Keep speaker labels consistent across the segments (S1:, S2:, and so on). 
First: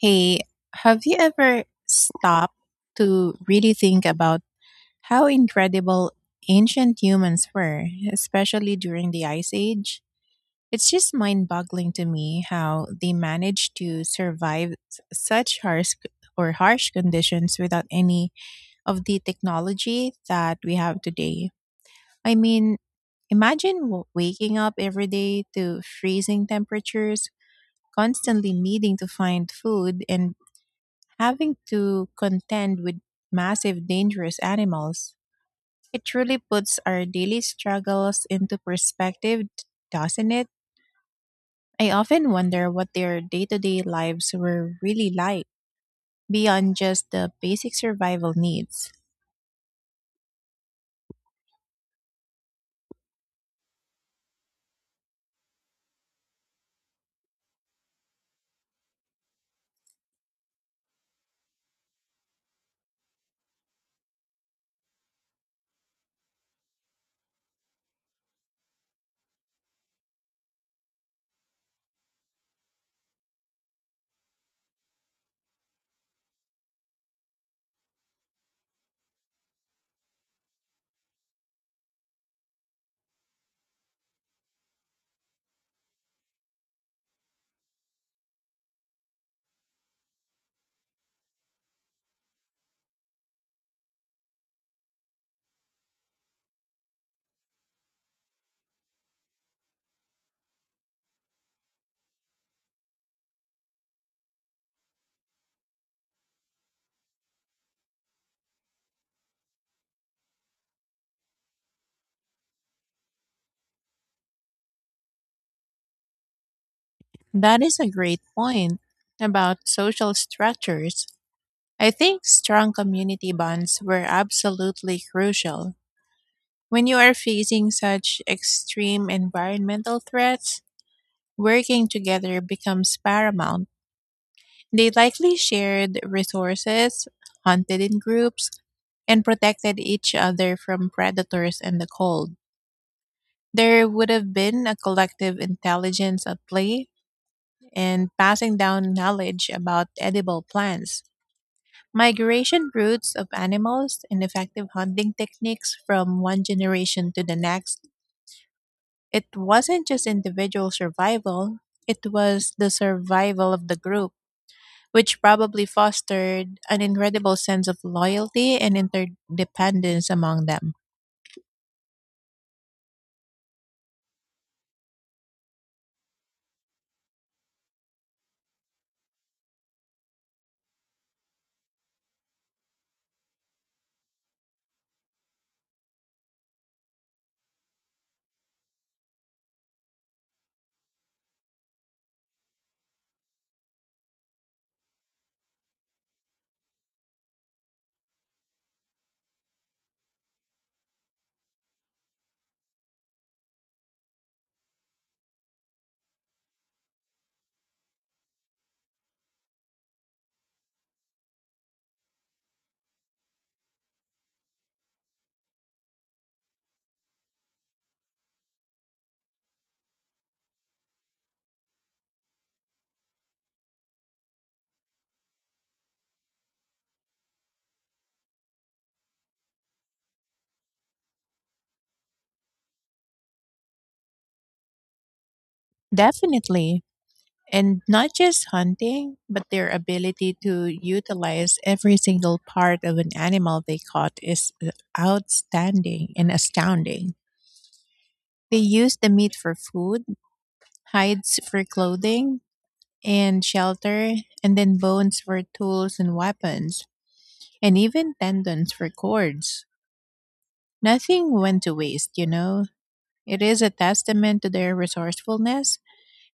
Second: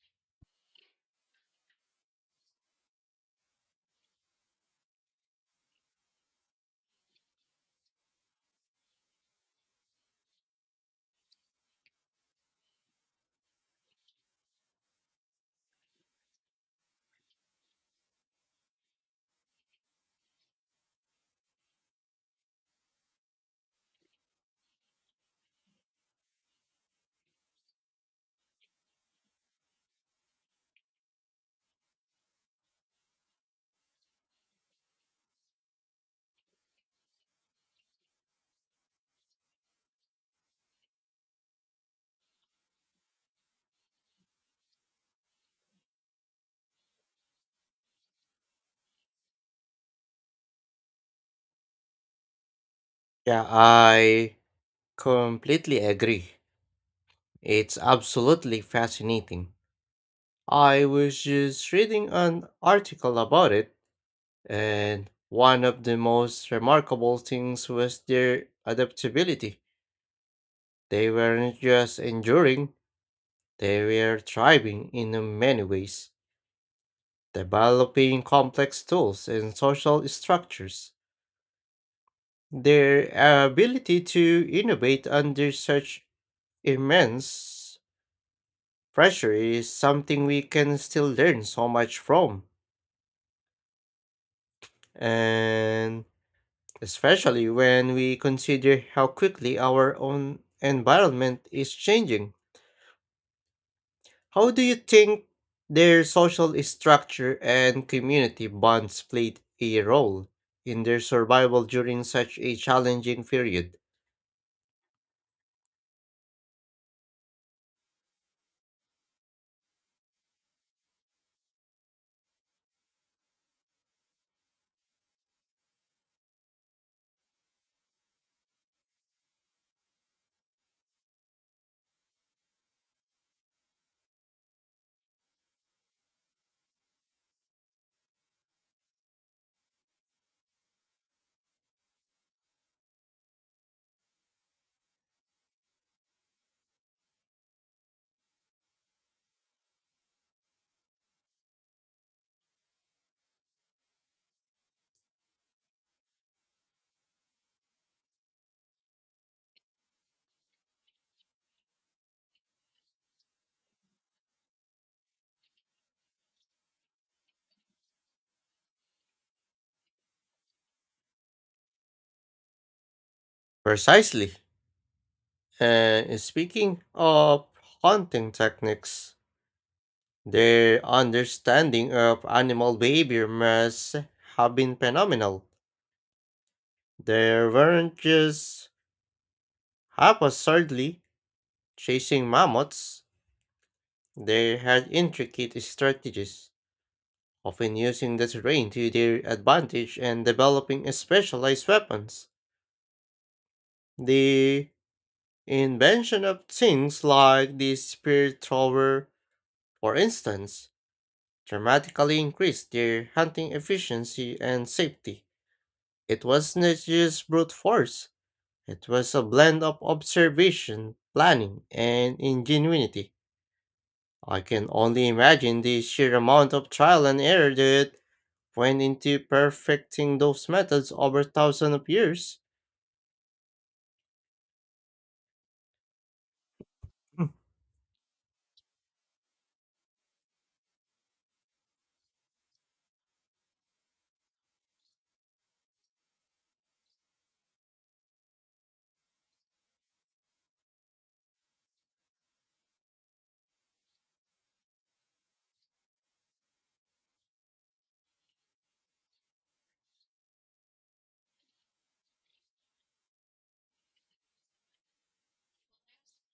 S1: Hey, have you ever stopped to really think about how incredible ancient humans were, especially during the Ice Age? It's just mind boggling to me how they managed to survive such harsh c- or harsh conditions without any of the technology that we have today. I mean, imagine waking up every day to freezing temperatures, constantly needing to find food and having to contend with massive dangerous animals. It truly puts our daily struggles into perspective, doesn't it? I often wonder what their day to day lives were really like beyond just the basic survival needs.
S2: Yeah, I completely agree. It's absolutely fascinating. I was just reading an article about it, and one of the most remarkable things was their adaptability. They weren't just enduring, they were thriving in many ways, developing complex tools and social structures. Their ability to innovate under such immense pressure is something we can still learn so much from, and especially when we consider how quickly our own environment is changing. How do you think their social structure and community bonds played a role in their survival during such a challenging period?
S1: That is a great point about social structures. I think strong community bonds were absolutely crucial. When you are facing such extreme environmental threats, working together becomes paramount. They likely shared resources, hunted in groups, and protected each other from predators and the cold. There would have been a collective intelligence at play, and passing down knowledge about edible plants, migration routes of animals, and effective hunting techniques from one generation to the next. It wasn't just individual survival, it was the survival of the group, which probably fostered an incredible sense of loyalty and interdependence among them.
S2: Precisely. And speaking of hunting techniques, their understanding of animal behavior must have been phenomenal. They weren't just half absurdly chasing mammoths, they had intricate strategies, often using the terrain to their advantage and developing specialized weapons. The invention of things like the spear thrower, for instance, dramatically increased their hunting efficiency and safety. It was not just brute force, it was a blend of observation, planning, and ingenuity. I can only imagine the sheer amount of trial and error that went into perfecting those methods over thousands of years.
S1: Definitely.
S2: Mm.
S1: And not just hunting, but their ability to utilize every single part of an animal they caught is outstanding and astounding. They use the meat for food, hides for clothing and shelter, and then bones for tools and weapons, and even tendons for cords. Nothing went to waste. It is a testament to their resourcefulness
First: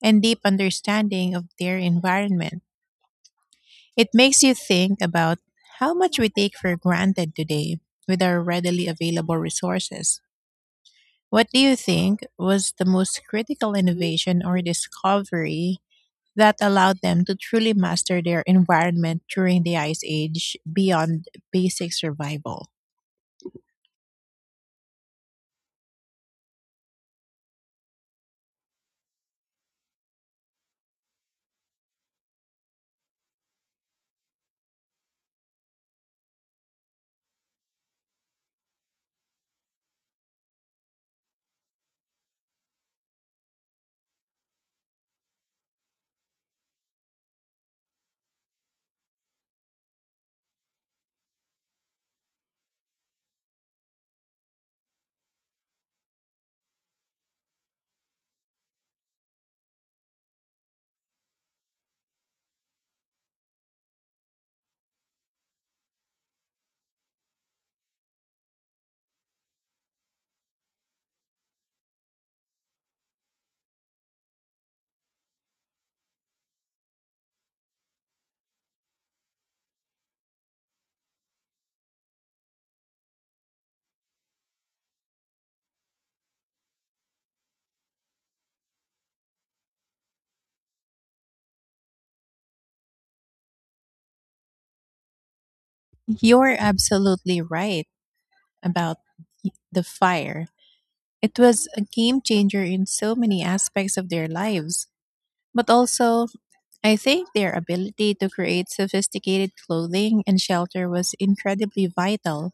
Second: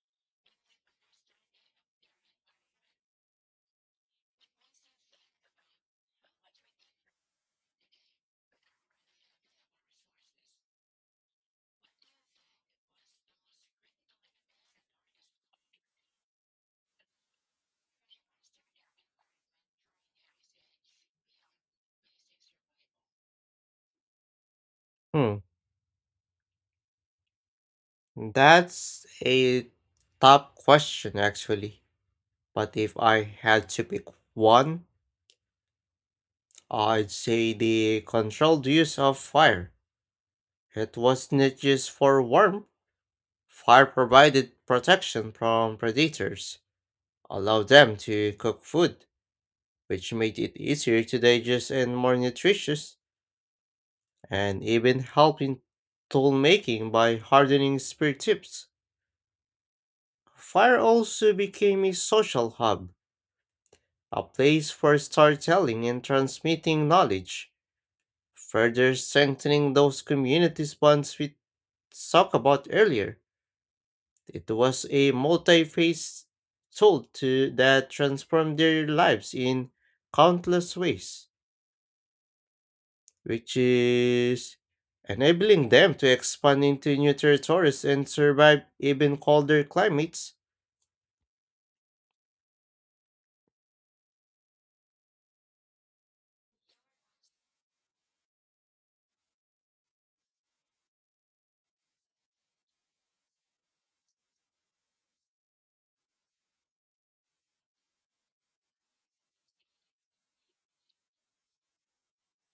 S1: and deep understanding of their environment. It makes you think about how much we take for granted today with our readily available resources. What do you think was the most critical innovation or discovery that allowed them to truly master their environment during the Ice Age beyond basic survival?
S2: Hmm, that's a tough question actually. But if I had to pick one, I'd say the controlled use of fire. It was not just for warmth. Fire provided protection from predators, allowed them to cook food, which made it easier to digest and more nutritious, and even helping tool making by hardening spear tips. Fire also became a social hub, a place for storytelling and transmitting knowledge, further strengthening those communities bonds we talked about earlier. It was a multi-phase tool to that transformed their lives in countless ways, which is enabling them to expand into new territories and survive even colder climates.
S1: You're absolutely right about the fire. It was a game changer in so many aspects of their lives. But also, I think their ability to create sophisticated clothing and shelter was incredibly vital.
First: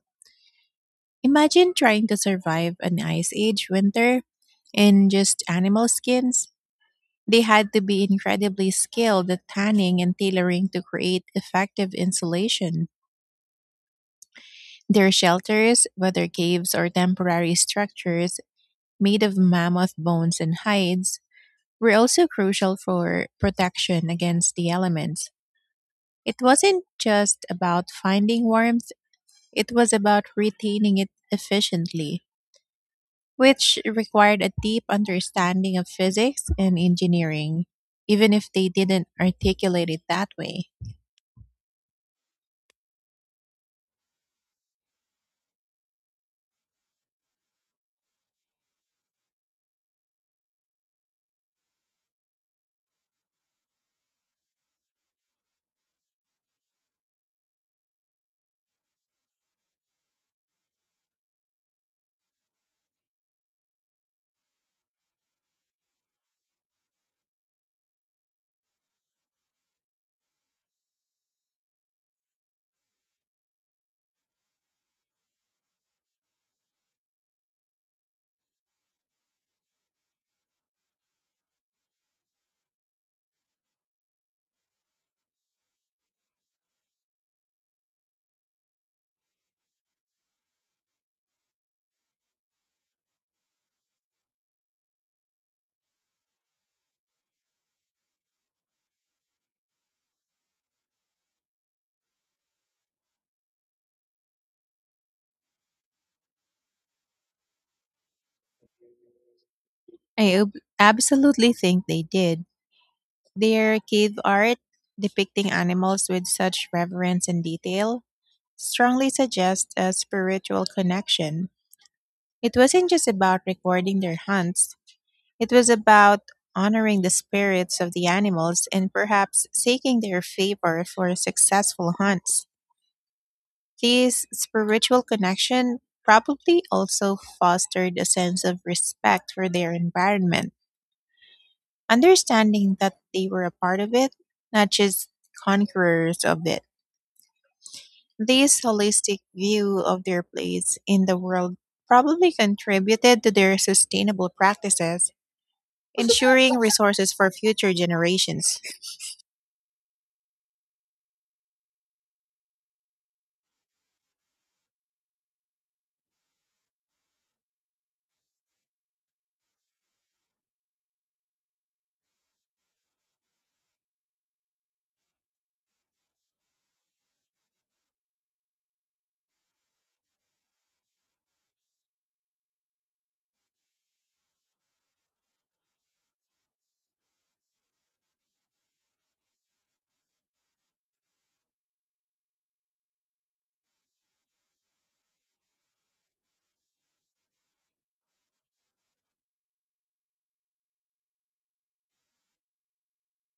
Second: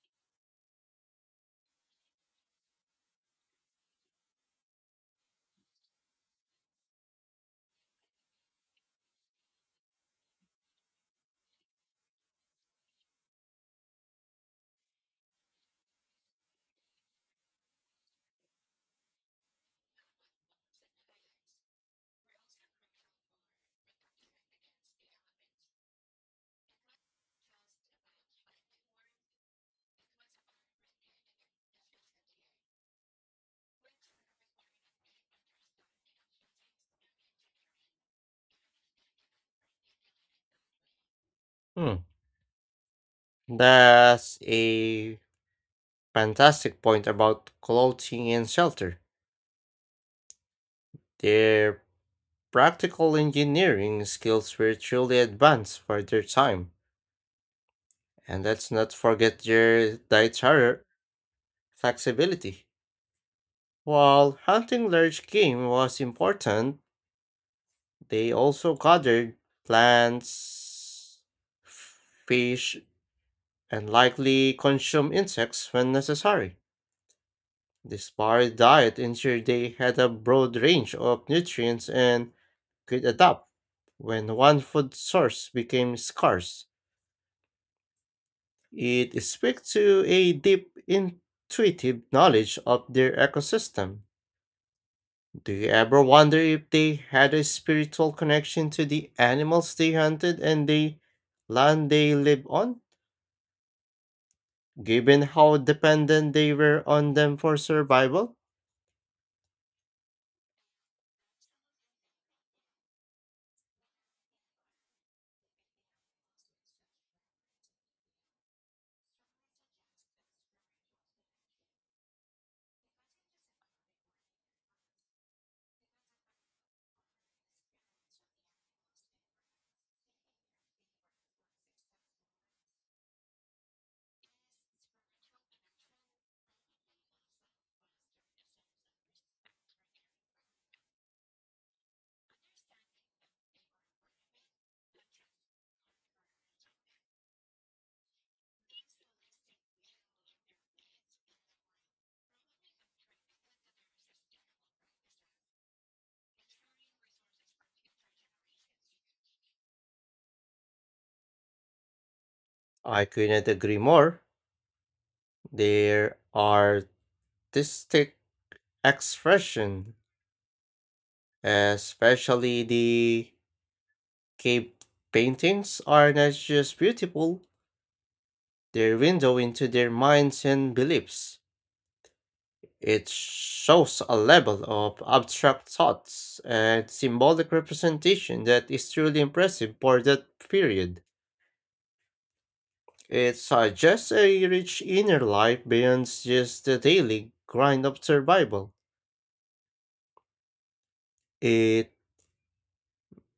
S1: Imagine trying to survive an ice age winter in just animal skins. They had to be incredibly skilled at tanning and tailoring to create effective insulation. Their shelters, whether caves or temporary structures made of mammoth bones and hides, were also crucial for protection against the elements. It wasn't just about finding warmth, it was about retaining it efficiently, which required a deep understanding of physics and engineering, even if they didn't articulate it that way.
S2: Hmm. That's a fantastic point about clothing and shelter. Their practical engineering skills were truly advanced for their time, and let's not forget their dietary flexibility. While hunting large game was important, they also gathered plants, fish, and likely consumed insects when necessary. This varied diet ensured they had a broad range of nutrients and could adapt when one food source became scarce. It speaks to a deep intuitive knowledge of their ecosystem. Do you ever wonder if they had a spiritual connection to the animals they hunted and the land they lived on, given how dependent they were on them for survival?
S1: I absolutely think they did. Their cave art, depicting animals with such reverence and detail, strongly suggests a spiritual connection. It wasn't just about recording their hunts, it was about honoring the spirits of the animals and perhaps seeking their favor for successful hunts. This spiritual connection probably also fostered a sense of respect for their environment, understanding that they were a part of it, not just conquerors of it. This holistic view of their place in the world probably contributed to their sustainable practices, ensuring resources for future generations.
S2: I couldn't agree more. Their artistic expression, especially the cave paintings, are not just beautiful, they're a window into their minds and beliefs. It shows a level of abstract thoughts and symbolic representation that is truly impressive for that period. It suggests a rich inner life beyond just the daily grind of survival. It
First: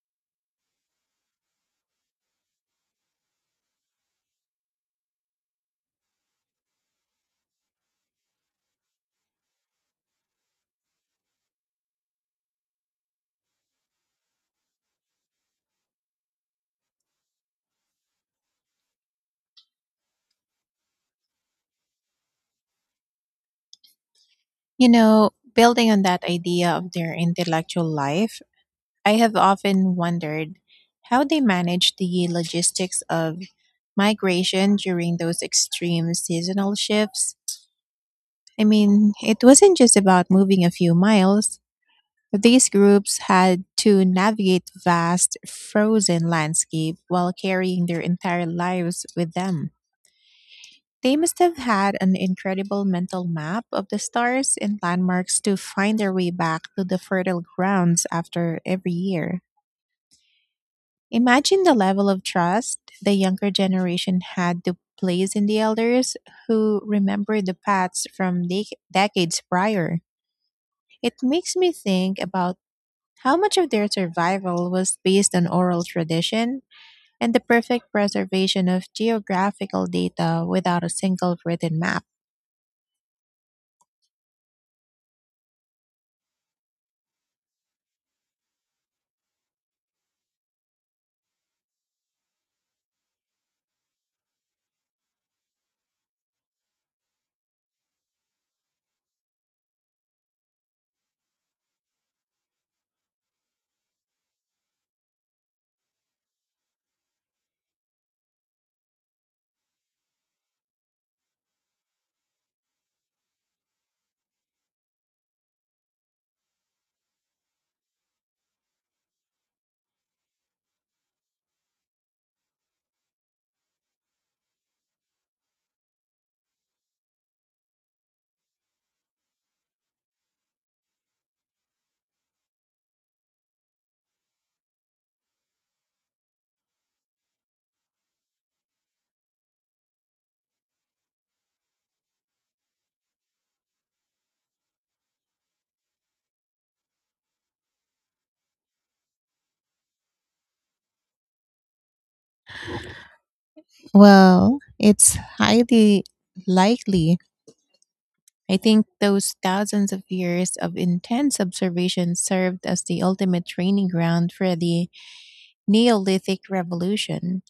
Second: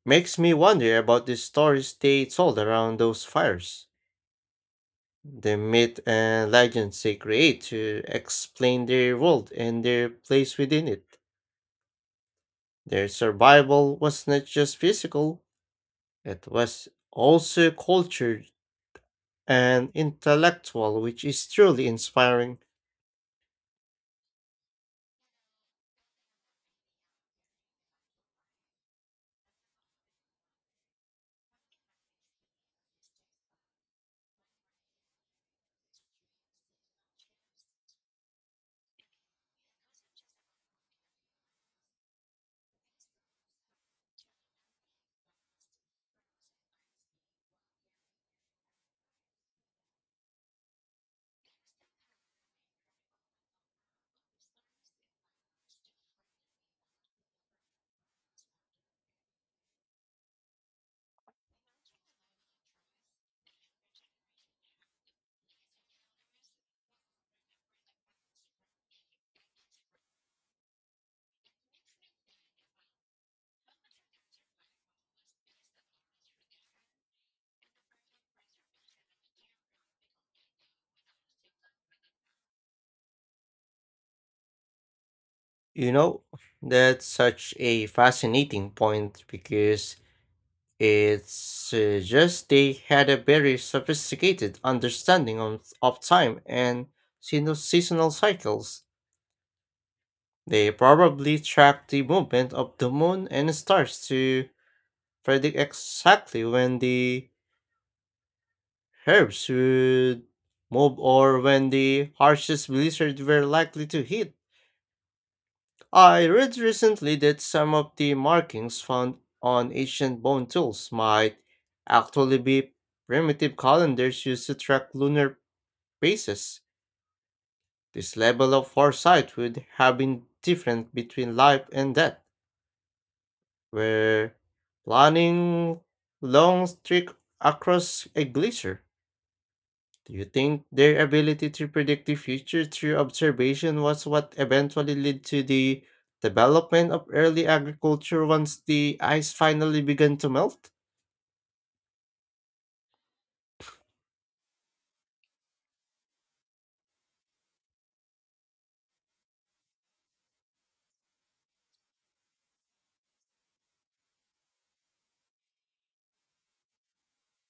S2: makes me wonder about the stories they told around those fires, the myth and legends they create to explain their world and their place within it. Their survival was not just physical, it was also cultured and intellectual, which is truly inspiring.
S1: Building on that idea of their intellectual life, I have often wondered how they managed the logistics of migration during those extreme seasonal shifts. I mean, it wasn't just about moving a few miles. These groups had to navigate vast, frozen landscape while carrying their entire lives with them. They must have had an incredible mental map of the stars and landmarks to find their way back to the fertile grounds after every year. Imagine the level of trust the younger generation had to place in the elders who remember the paths from decades prior. It makes me think about how much of their survival was based on oral tradition and the perfect preservation of geographical data without a single written map.
S2: You know, that's such a fascinating point because it suggests they had a very sophisticated understanding of time and seasonal cycles. They probably tracked the movement of the moon and stars to predict exactly when the herbs would move or when the harshest blizzards were likely to hit. I read recently that some of the markings found on ancient bone tools might actually be primitive calendars used to track lunar phases. This level of foresight would have been different between life and death, where planning long trek across a glacier. Do you think their ability to predict the future through observation was what eventually led to the development of early agriculture once the ice finally began to melt?
S1: Well, it's highly likely. I think those thousands of years of intense observation served as the ultimate training ground for the Neolithic Revolution.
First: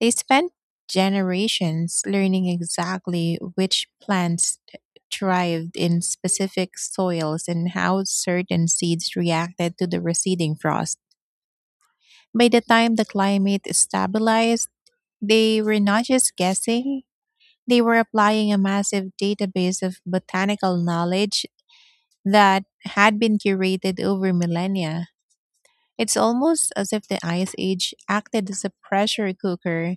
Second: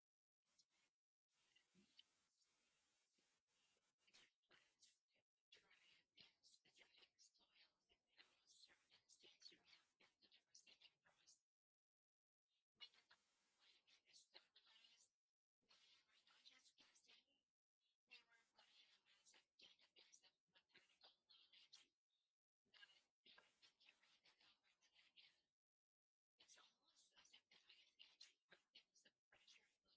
S1: They spent generations learning exactly which plants thrived in specific soils and how certain seeds reacted to the receding frost. By the time the climate stabilized, they were not just guessing, they were applying a massive database of botanical knowledge that had been curated over millennia. It's almost as if the Ice Age acted as a pressure cooker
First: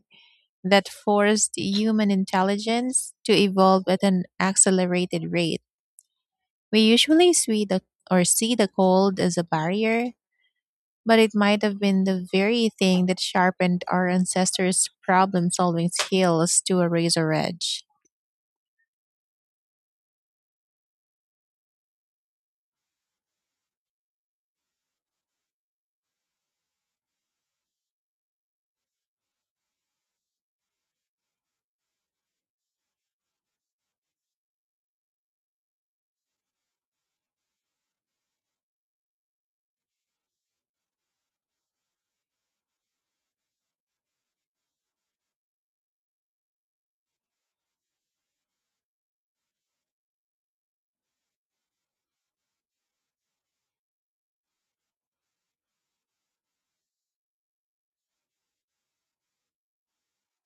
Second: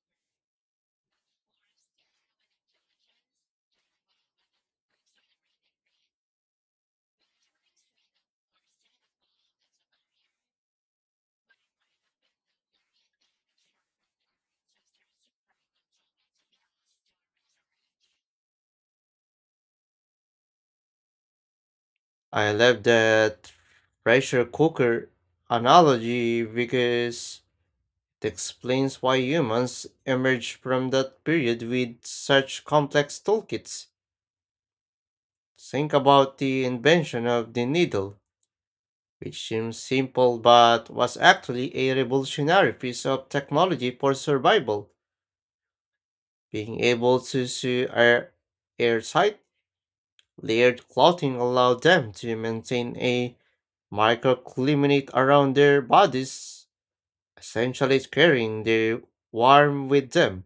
S1: that forced human intelligence to evolve at an accelerated rate. We usually see the cold as a barrier, but it might have been the very thing that sharpened our ancestors' problem-solving skills to a razor edge.
S2: I love that pressure cooker analogy because it explains why humans emerged from that period with such complex toolkits. Think about the invention of the needle, which seems simple but was actually a revolutionary piece of technology for survival. Being able to sew airtight, layered clothing allowed them to maintain a microclimate around their bodies, essentially carrying their warmth with them.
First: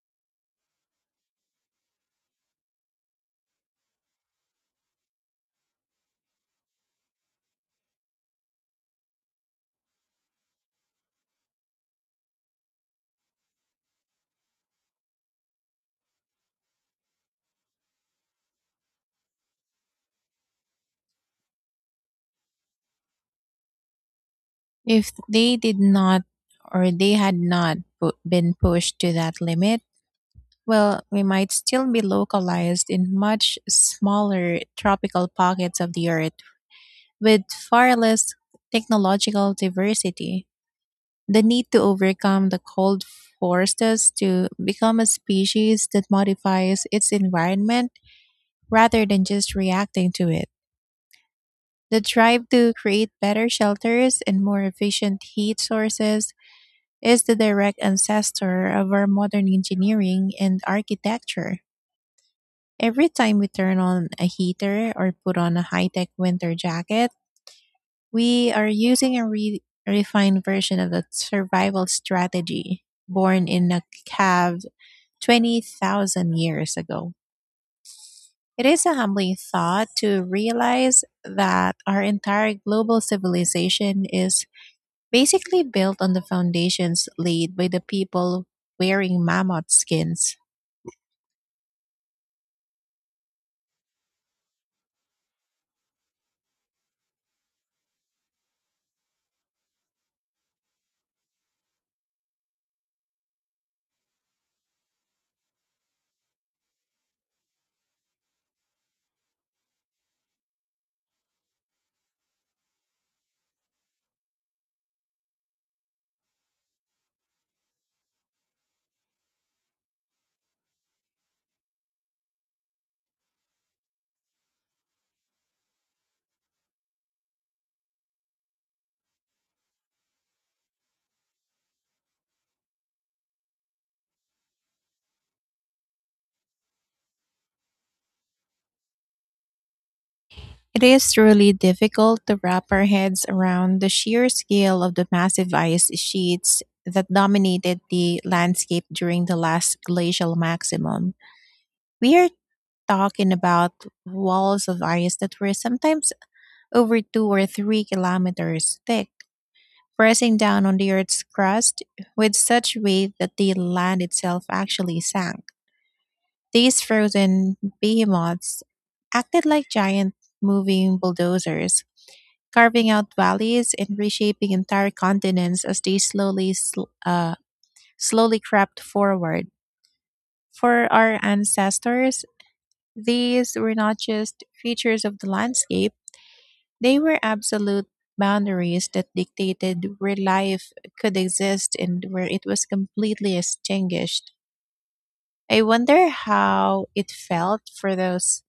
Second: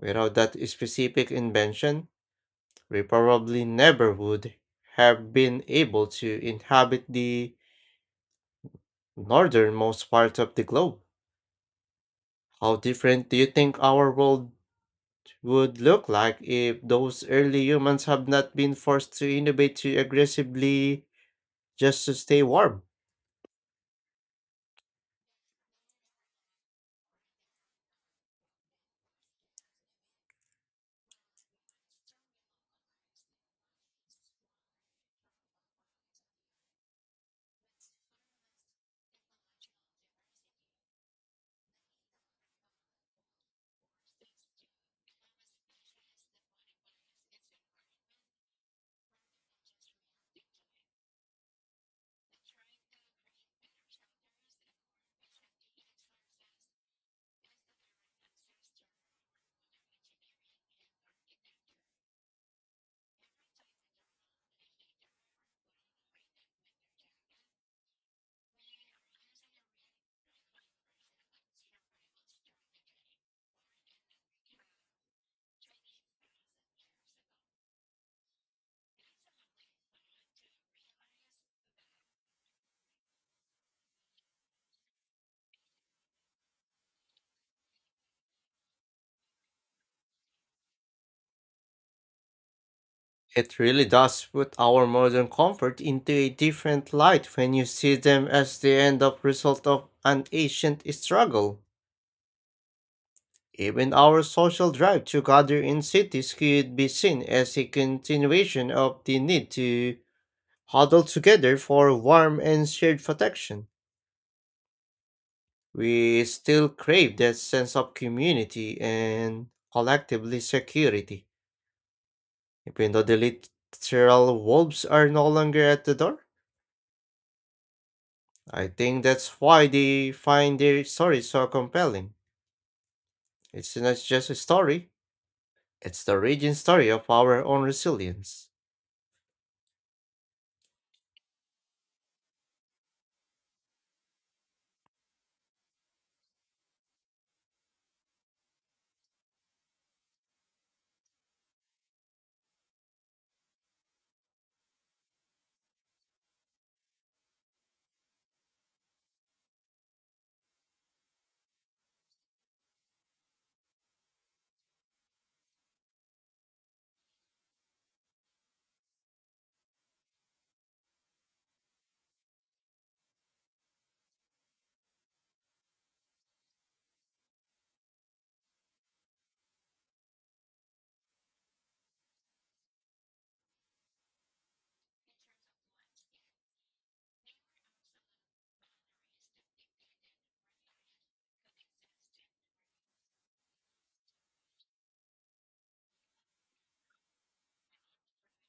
S2: Without that specific invention, we probably never would have been able to inhabit the northernmost part of the globe. How different do you think our world would look like if those early humans have not been forced to innovate too aggressively just to stay warm?
S1: If they had not been pushed to that limit, well, we might still be localized in much smaller tropical pockets of the earth with far less technological diversity. The need to overcome the cold forced us to become a species that modifies its environment rather than just reacting to it. The drive to create better shelters and more efficient heat sources is the direct ancestor of our modern engineering and architecture. Every time we turn on a heater or put on a high tech winter jacket, we are using a refined version of a survival strategy born in a cave 20,000 years ago. It is a humbling thought to realize that our entire global civilization is basically built on the foundations laid by the people wearing mammoth skins.
S2: It really does put our modern comfort into a different light when you see them as the end of result of an ancient struggle. Even our social drive to gather in cities could be seen as a continuation of the need to huddle together for warmth and shared protection. We still crave that sense of community and collectively security. Even though the literal wolves are no longer at the door, I think that's why they find their story so compelling. It's not just a story, it's the origin story of our own resilience.
S1: It is really difficult to wrap our heads around the sheer scale of the massive ice sheets that dominated the landscape during the last glacial maximum. We are talking about walls of ice that were sometimes over 2 or 3 kilometers thick, pressing down on the Earth's crust with such weight that the land itself actually sank. These frozen behemoths acted like giant moving bulldozers, carving out valleys and reshaping entire continents as they slowly crept forward. For our ancestors, these were not just features of the landscape; they were absolute boundaries that dictated where life could exist and where it was completely extinguished. I wonder how it felt for those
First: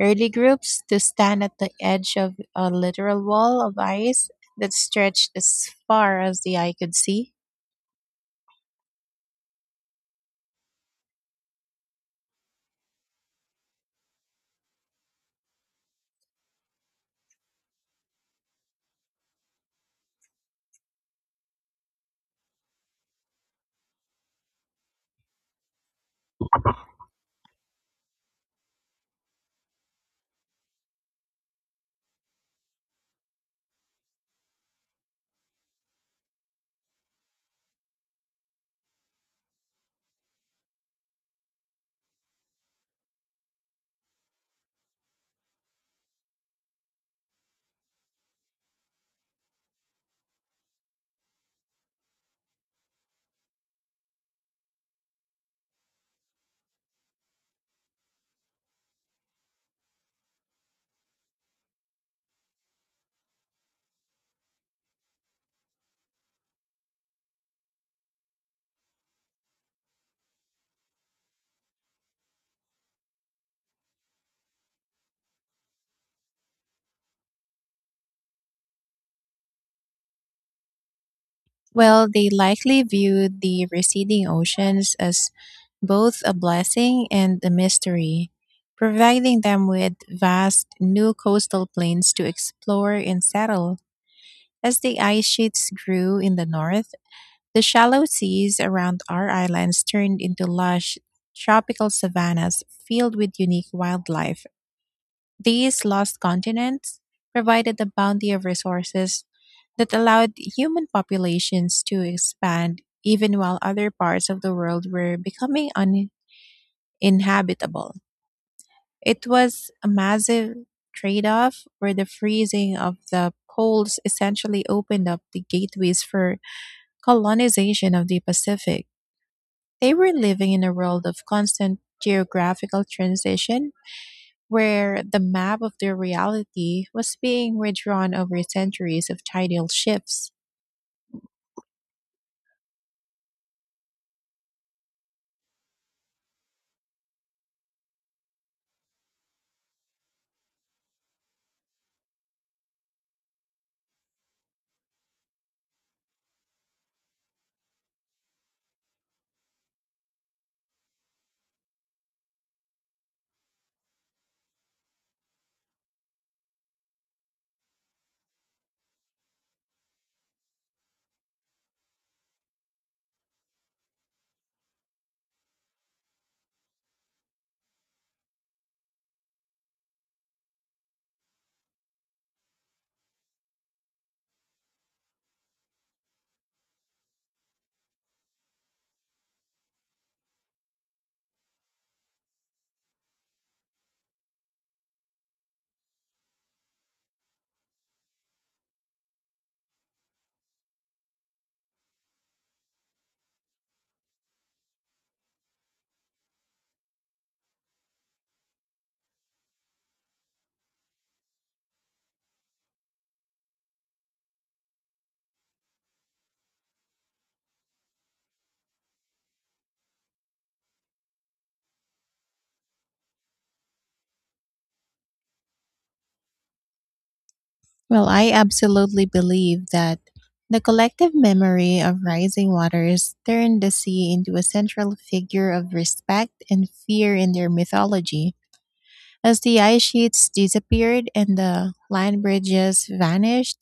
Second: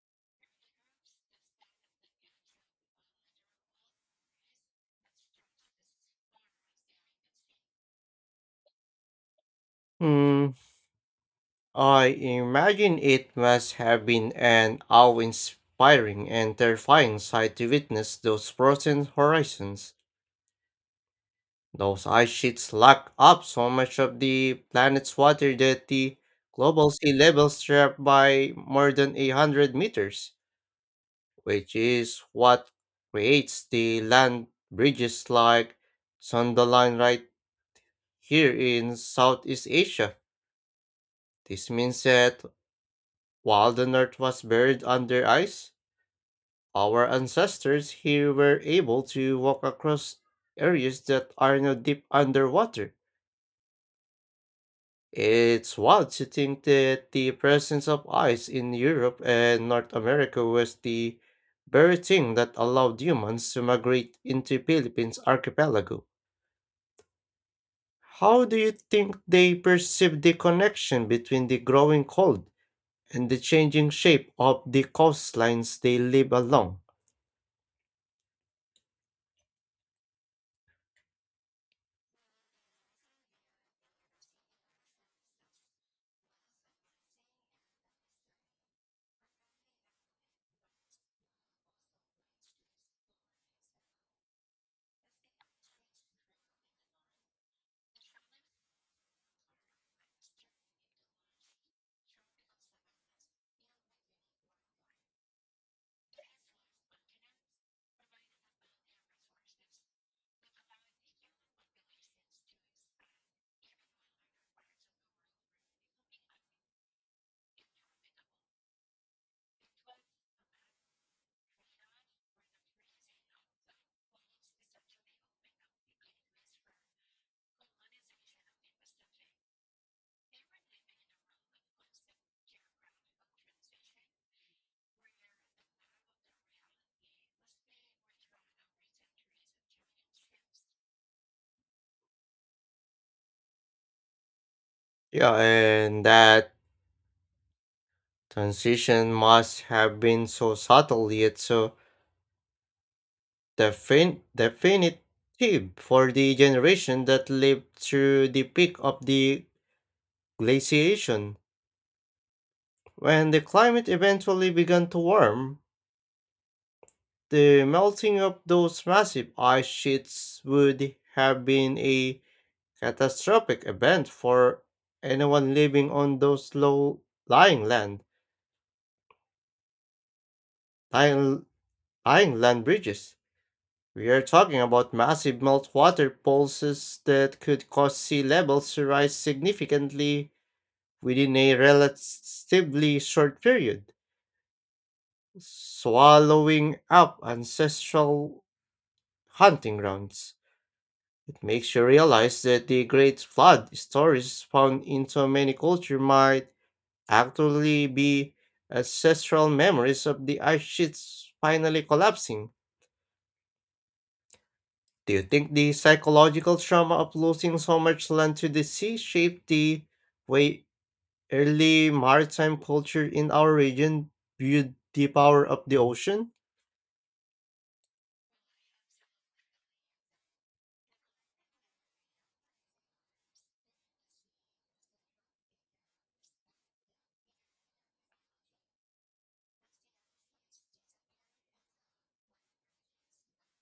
S1: early groups to stand at the edge of a literal wall of ice that stretched as far as the eye could see.
S2: Hmm, I imagine it must have been an awe inspiring and terrifying sight to witness those frozen horizons. Those ice sheets lock up so much of the planet's water that the global sea levels drop by more than 800 meters, which is what creates the land bridges like Sundaline right here in Southeast Asia. This means that while the North was buried under ice, our ancestors here were able to walk across areas that are now deep underwater. It's wild to think that the presence of ice in Europe and North America was the very thing that allowed humans to migrate into Philippines archipelago. How do you think they perceived the connection between the growing cold and the changing shape of the coastlines they live along?
S1: Well, they likely viewed the receding oceans as both a blessing and a mystery, providing them with vast new coastal plains to explore and settle. As the ice sheets grew in the north, the shallow seas around our islands turned into lush tropical savannas filled with unique wildlife. These lost continents provided a bounty of resources that allowed human populations to expand even while other parts of the world were becoming uninhabitable. It was a massive trade off, where the freezing of the poles essentially opened up the gateways for colonization of the Pacific. They were living in a world of constant geographical transition, where the map of their reality was being redrawn over centuries of tidal shifts.
S2: Yeah, and that transition must have been so subtle yet so definitive for the generation that lived through the peak of the glaciation. When the climate eventually began to warm, the melting of those massive ice sheets would have been a catastrophic event for anyone living on those low lying lying, land bridges. We are talking about massive meltwater pulses that could cause sea levels to rise significantly within a relatively short period, swallowing up ancestral hunting grounds. It makes you realize that the great flood stories found in so many cultures might actually be ancestral memories of the ice sheets finally collapsing. Do you think the psychological trauma of losing so much land to the sea shaped the way early maritime culture in our region viewed the power of the ocean?
S1: Well, I absolutely believe that the collective memory of rising waters turned the sea into a central figure of respect and fear in their mythology. As the ice sheets disappeared and the land bridges vanished,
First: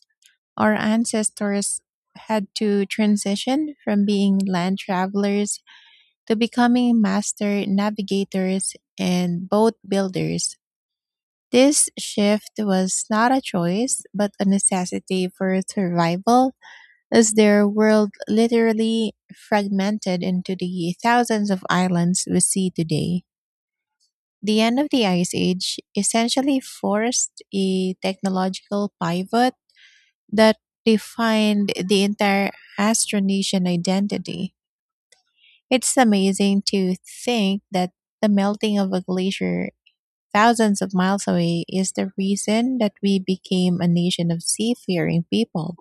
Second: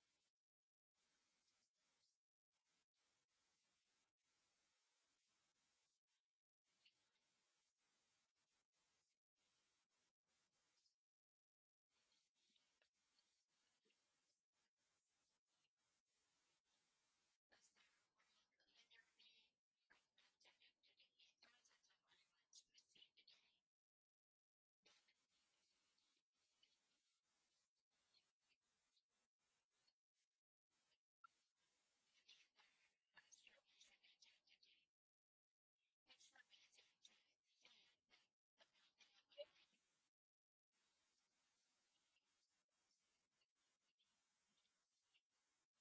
S1: our ancestors had to transition from being land travelers to becoming master navigators and boat builders. This shift was not a choice, but a necessity for survival, as their world literally fragmented into the thousands of islands we see today. The end of the Ice Age essentially forced a technological pivot that defined the entire Austronesian identity. It's amazing to think that the melting of a glacier thousands of miles away is the reason that we became a nation of seafaring people.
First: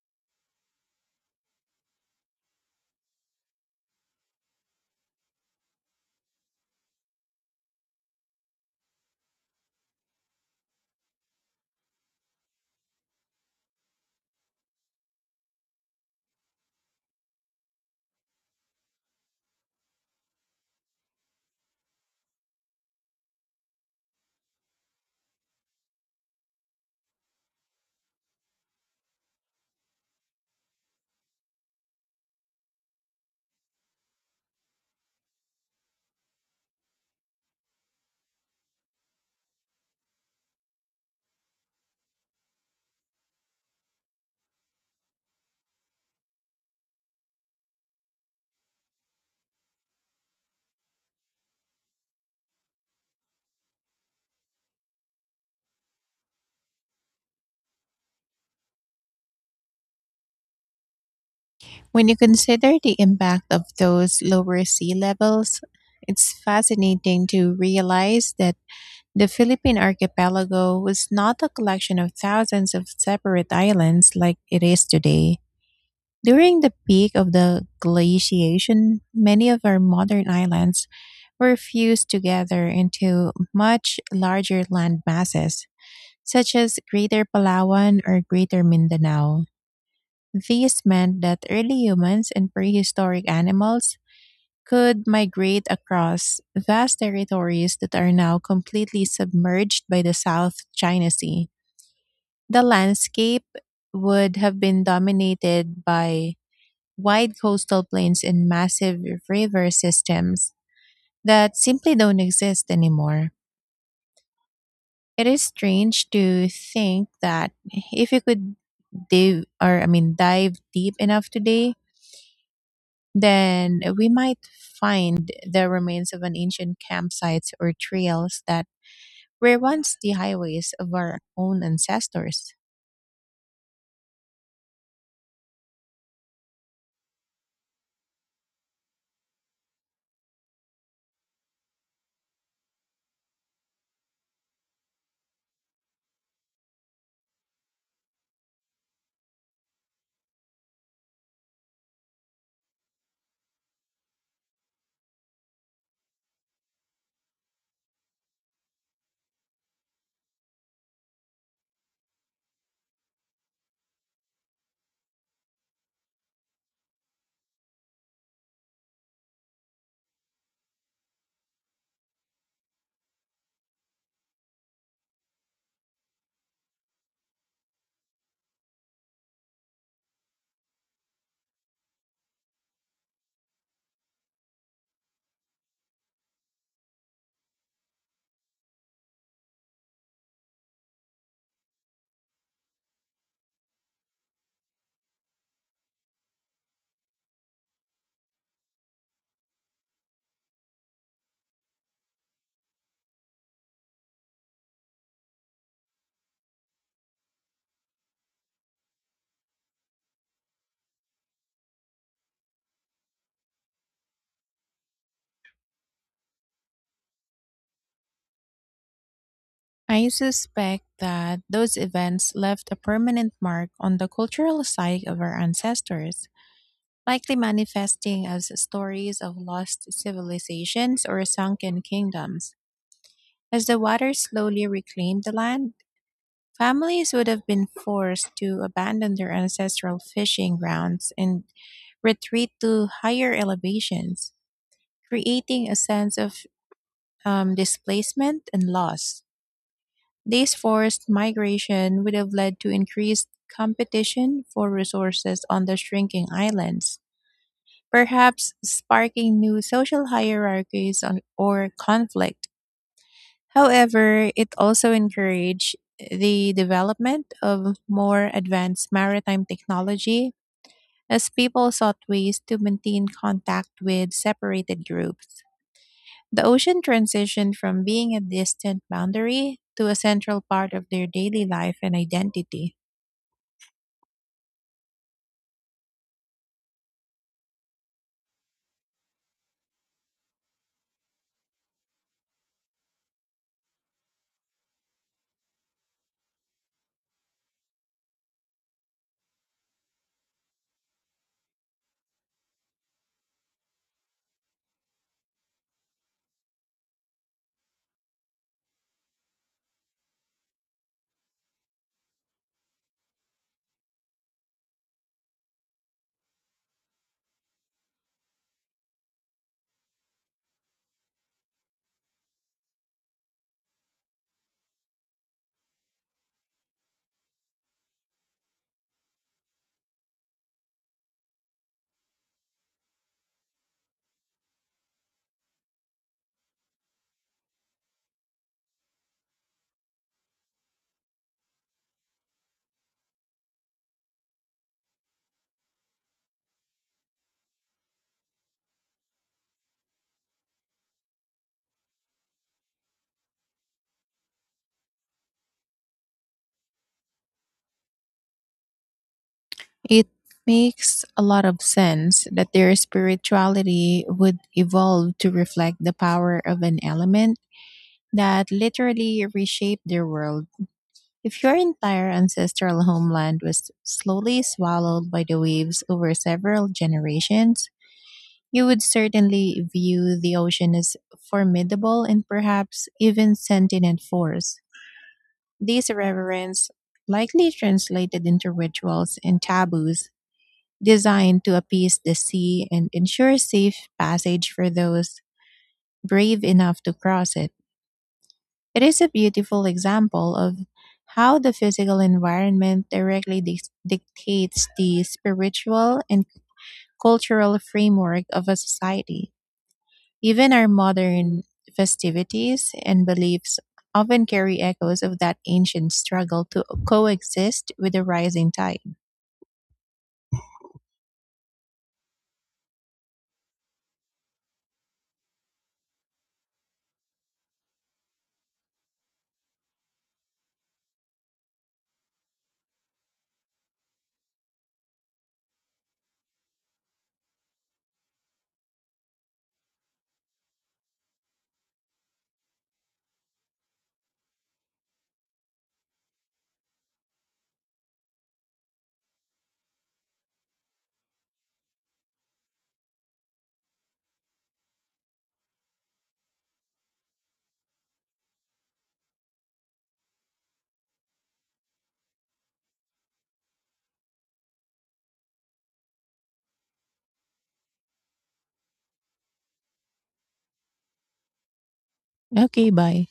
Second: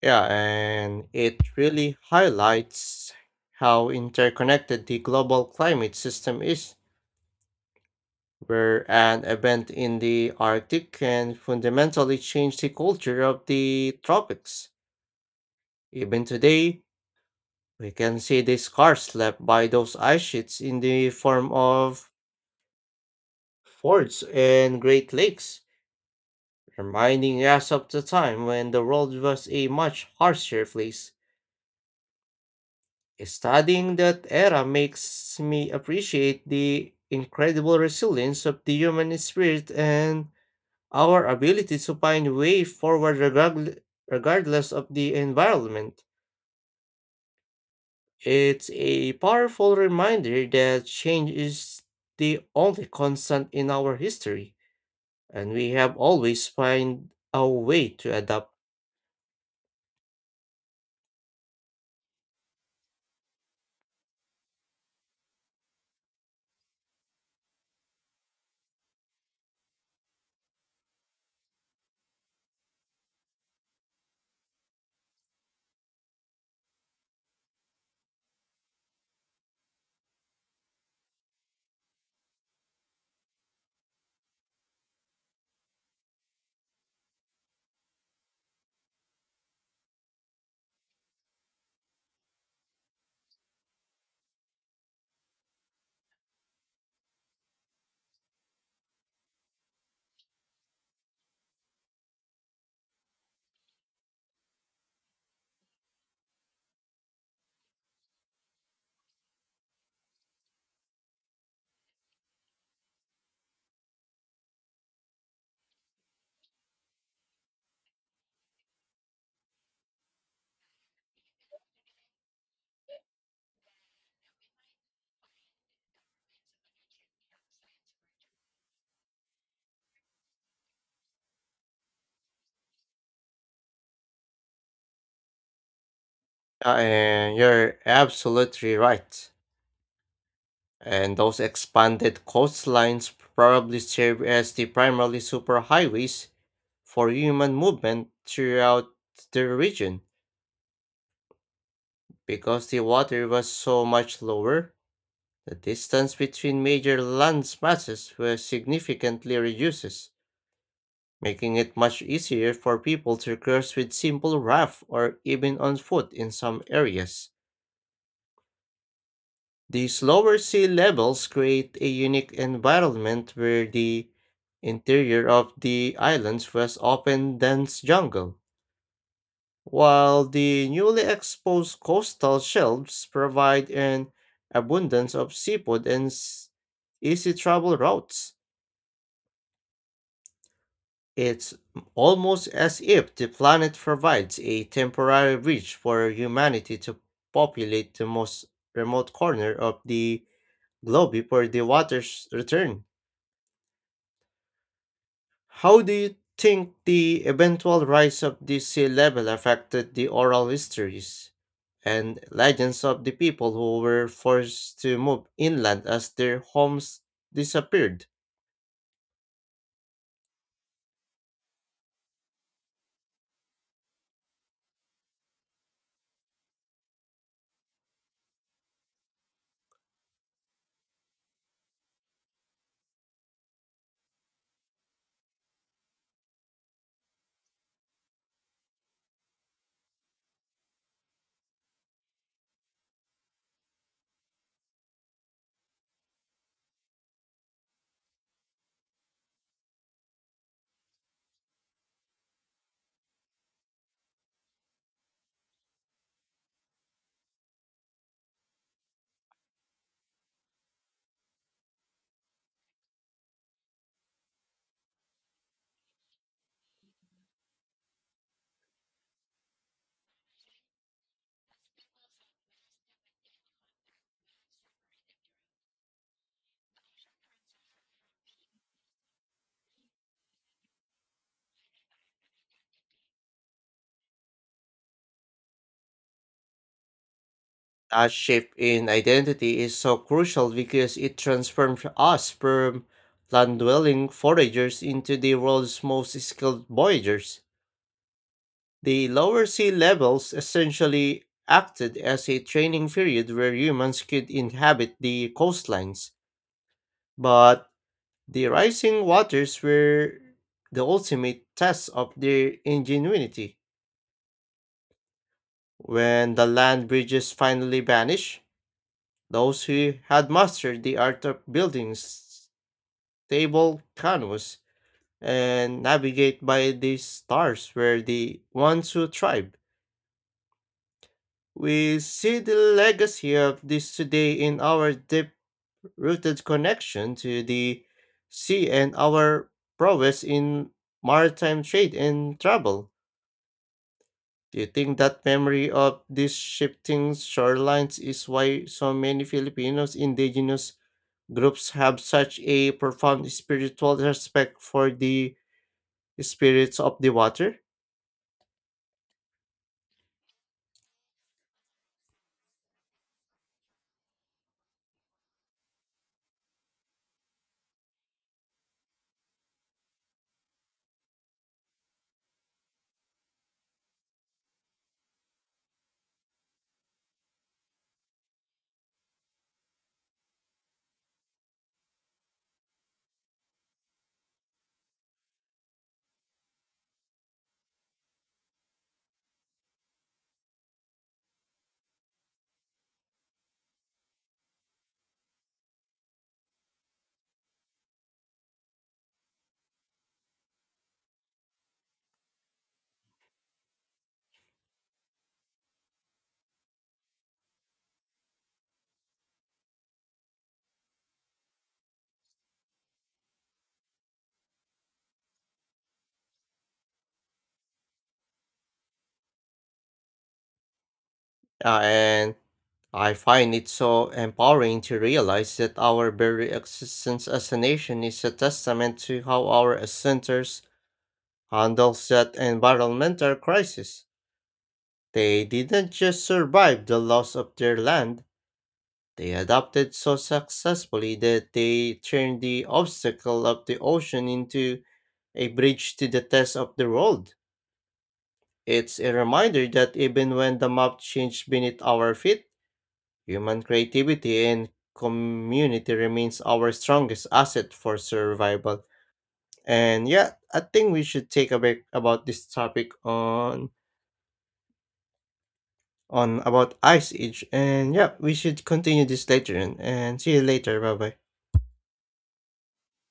S2: Yeah, and it really highlights how interconnected the global climate system is, where an event in the Arctic can fundamentally change the culture of the tropics. Even today, we can see the scars left by those ice sheets in the form of forts and great lakes, reminding us of the time when the world was a much harsher place. Studying that era makes me appreciate the incredible resilience of the human spirit and our ability to find way forward regardless of the environment. It's a powerful reminder that change is the only constant in our history, and we have always find a way to adapt.
S1: When you consider the impact of those lower sea levels, it's fascinating to realize that the Philippine archipelago was not a collection of thousands of separate islands like it is today. During the peak of the glaciation, many of our modern islands were fused together into much larger land masses, such as Greater Palawan or Greater Mindanao. This meant that early humans and prehistoric animals could migrate across vast territories that are now completely submerged by the South China Sea. The landscape would have been dominated by wide coastal plains and massive river systems that simply don't exist anymore. It is strange to think that if we could dive or I mean, dive deep enough today, then we might find the remains of an ancient campsites or trails that were once the highways of our own ancestors.
S2: And you're absolutely right. And those expanded coastlines probably serve as the primary superhighways for human movement throughout the region. Because the water was so much lower, the distance between major land masses was significantly reduced, making it much easier for people to cross with simple raft or even on foot in some areas. These lower sea levels create a unique environment where the interior of the islands was often dense jungle, while the newly exposed coastal shelves provide an abundance of seafood and easy travel routes. It's almost as if the planet provides a temporary bridge for humanity to populate the most remote corner of the globe before the waters return. How do you think the eventual rise of the sea level affected the oral histories and legends of the people who were forced to move inland as their homes disappeared?
S1: I suspect that those events left a permanent mark on the cultural psyche of our ancestors, likely manifesting as stories of lost civilizations or sunken kingdoms. As the water slowly reclaimed the land, families would have been forced to abandon their ancestral fishing grounds and retreat to higher elevations, creating a sense of displacement and loss. This forced migration would have led to increased competition for resources on the shrinking islands, perhaps sparking new social hierarchies or conflict. However, it also encouraged the development of more advanced maritime technology as people sought ways to maintain contact with separated groups. The ocean transitioned from being a distant boundary to a central part of their daily life and identity.
S2: That shift in identity is so crucial because it transforms us from land dwelling foragers into the world's most skilled voyagers. The lower sea levels essentially acted as a training period where humans could inhabit the coastlines. But the rising waters were the ultimate test of their ingenuity. When the land bridges finally vanished, those who had mastered the art of building stable canoes and navigate by the stars were the ones who thrived. We see the legacy of this today in our deep rooted connection to the sea and our prowess in maritime trade and travel. Do you think that memory of these shifting shorelines is why so many Filipinos indigenous groups have such a profound spiritual respect for the spirits of the water?
S1: It makes a lot of sense that their spirituality would evolve to reflect the power of an element that literally reshaped their world. If your entire ancestral homeland was slowly swallowed by the waves over several generations, you would certainly view the ocean as formidable and perhaps even sentient force. This reverence likely translated into rituals and taboos designed to appease the sea and ensure safe passage for those brave enough to cross it. It is a beautiful example of how the physical environment directly dictates the spiritual and cultural framework of a society. Even our modern festivities and beliefs often carry echoes of that ancient struggle to coexist with the rising tide.
S2: And I find it so empowering to realize that our very existence as a nation is a testament to how our ancestors handles that environmental crisis. They didn't just survive the loss of their land. They adapted so successfully that they turned the obstacle of the ocean into a bridge to the test of the world. It's a reminder that even when the map changed beneath our feet, human creativity and community remains our strongest asset for survival. And yeah, I think we should take a break about this topic on about Ice Age. And yeah, we should continue this later and see you later. Bye bye.
S1: Okay, bye.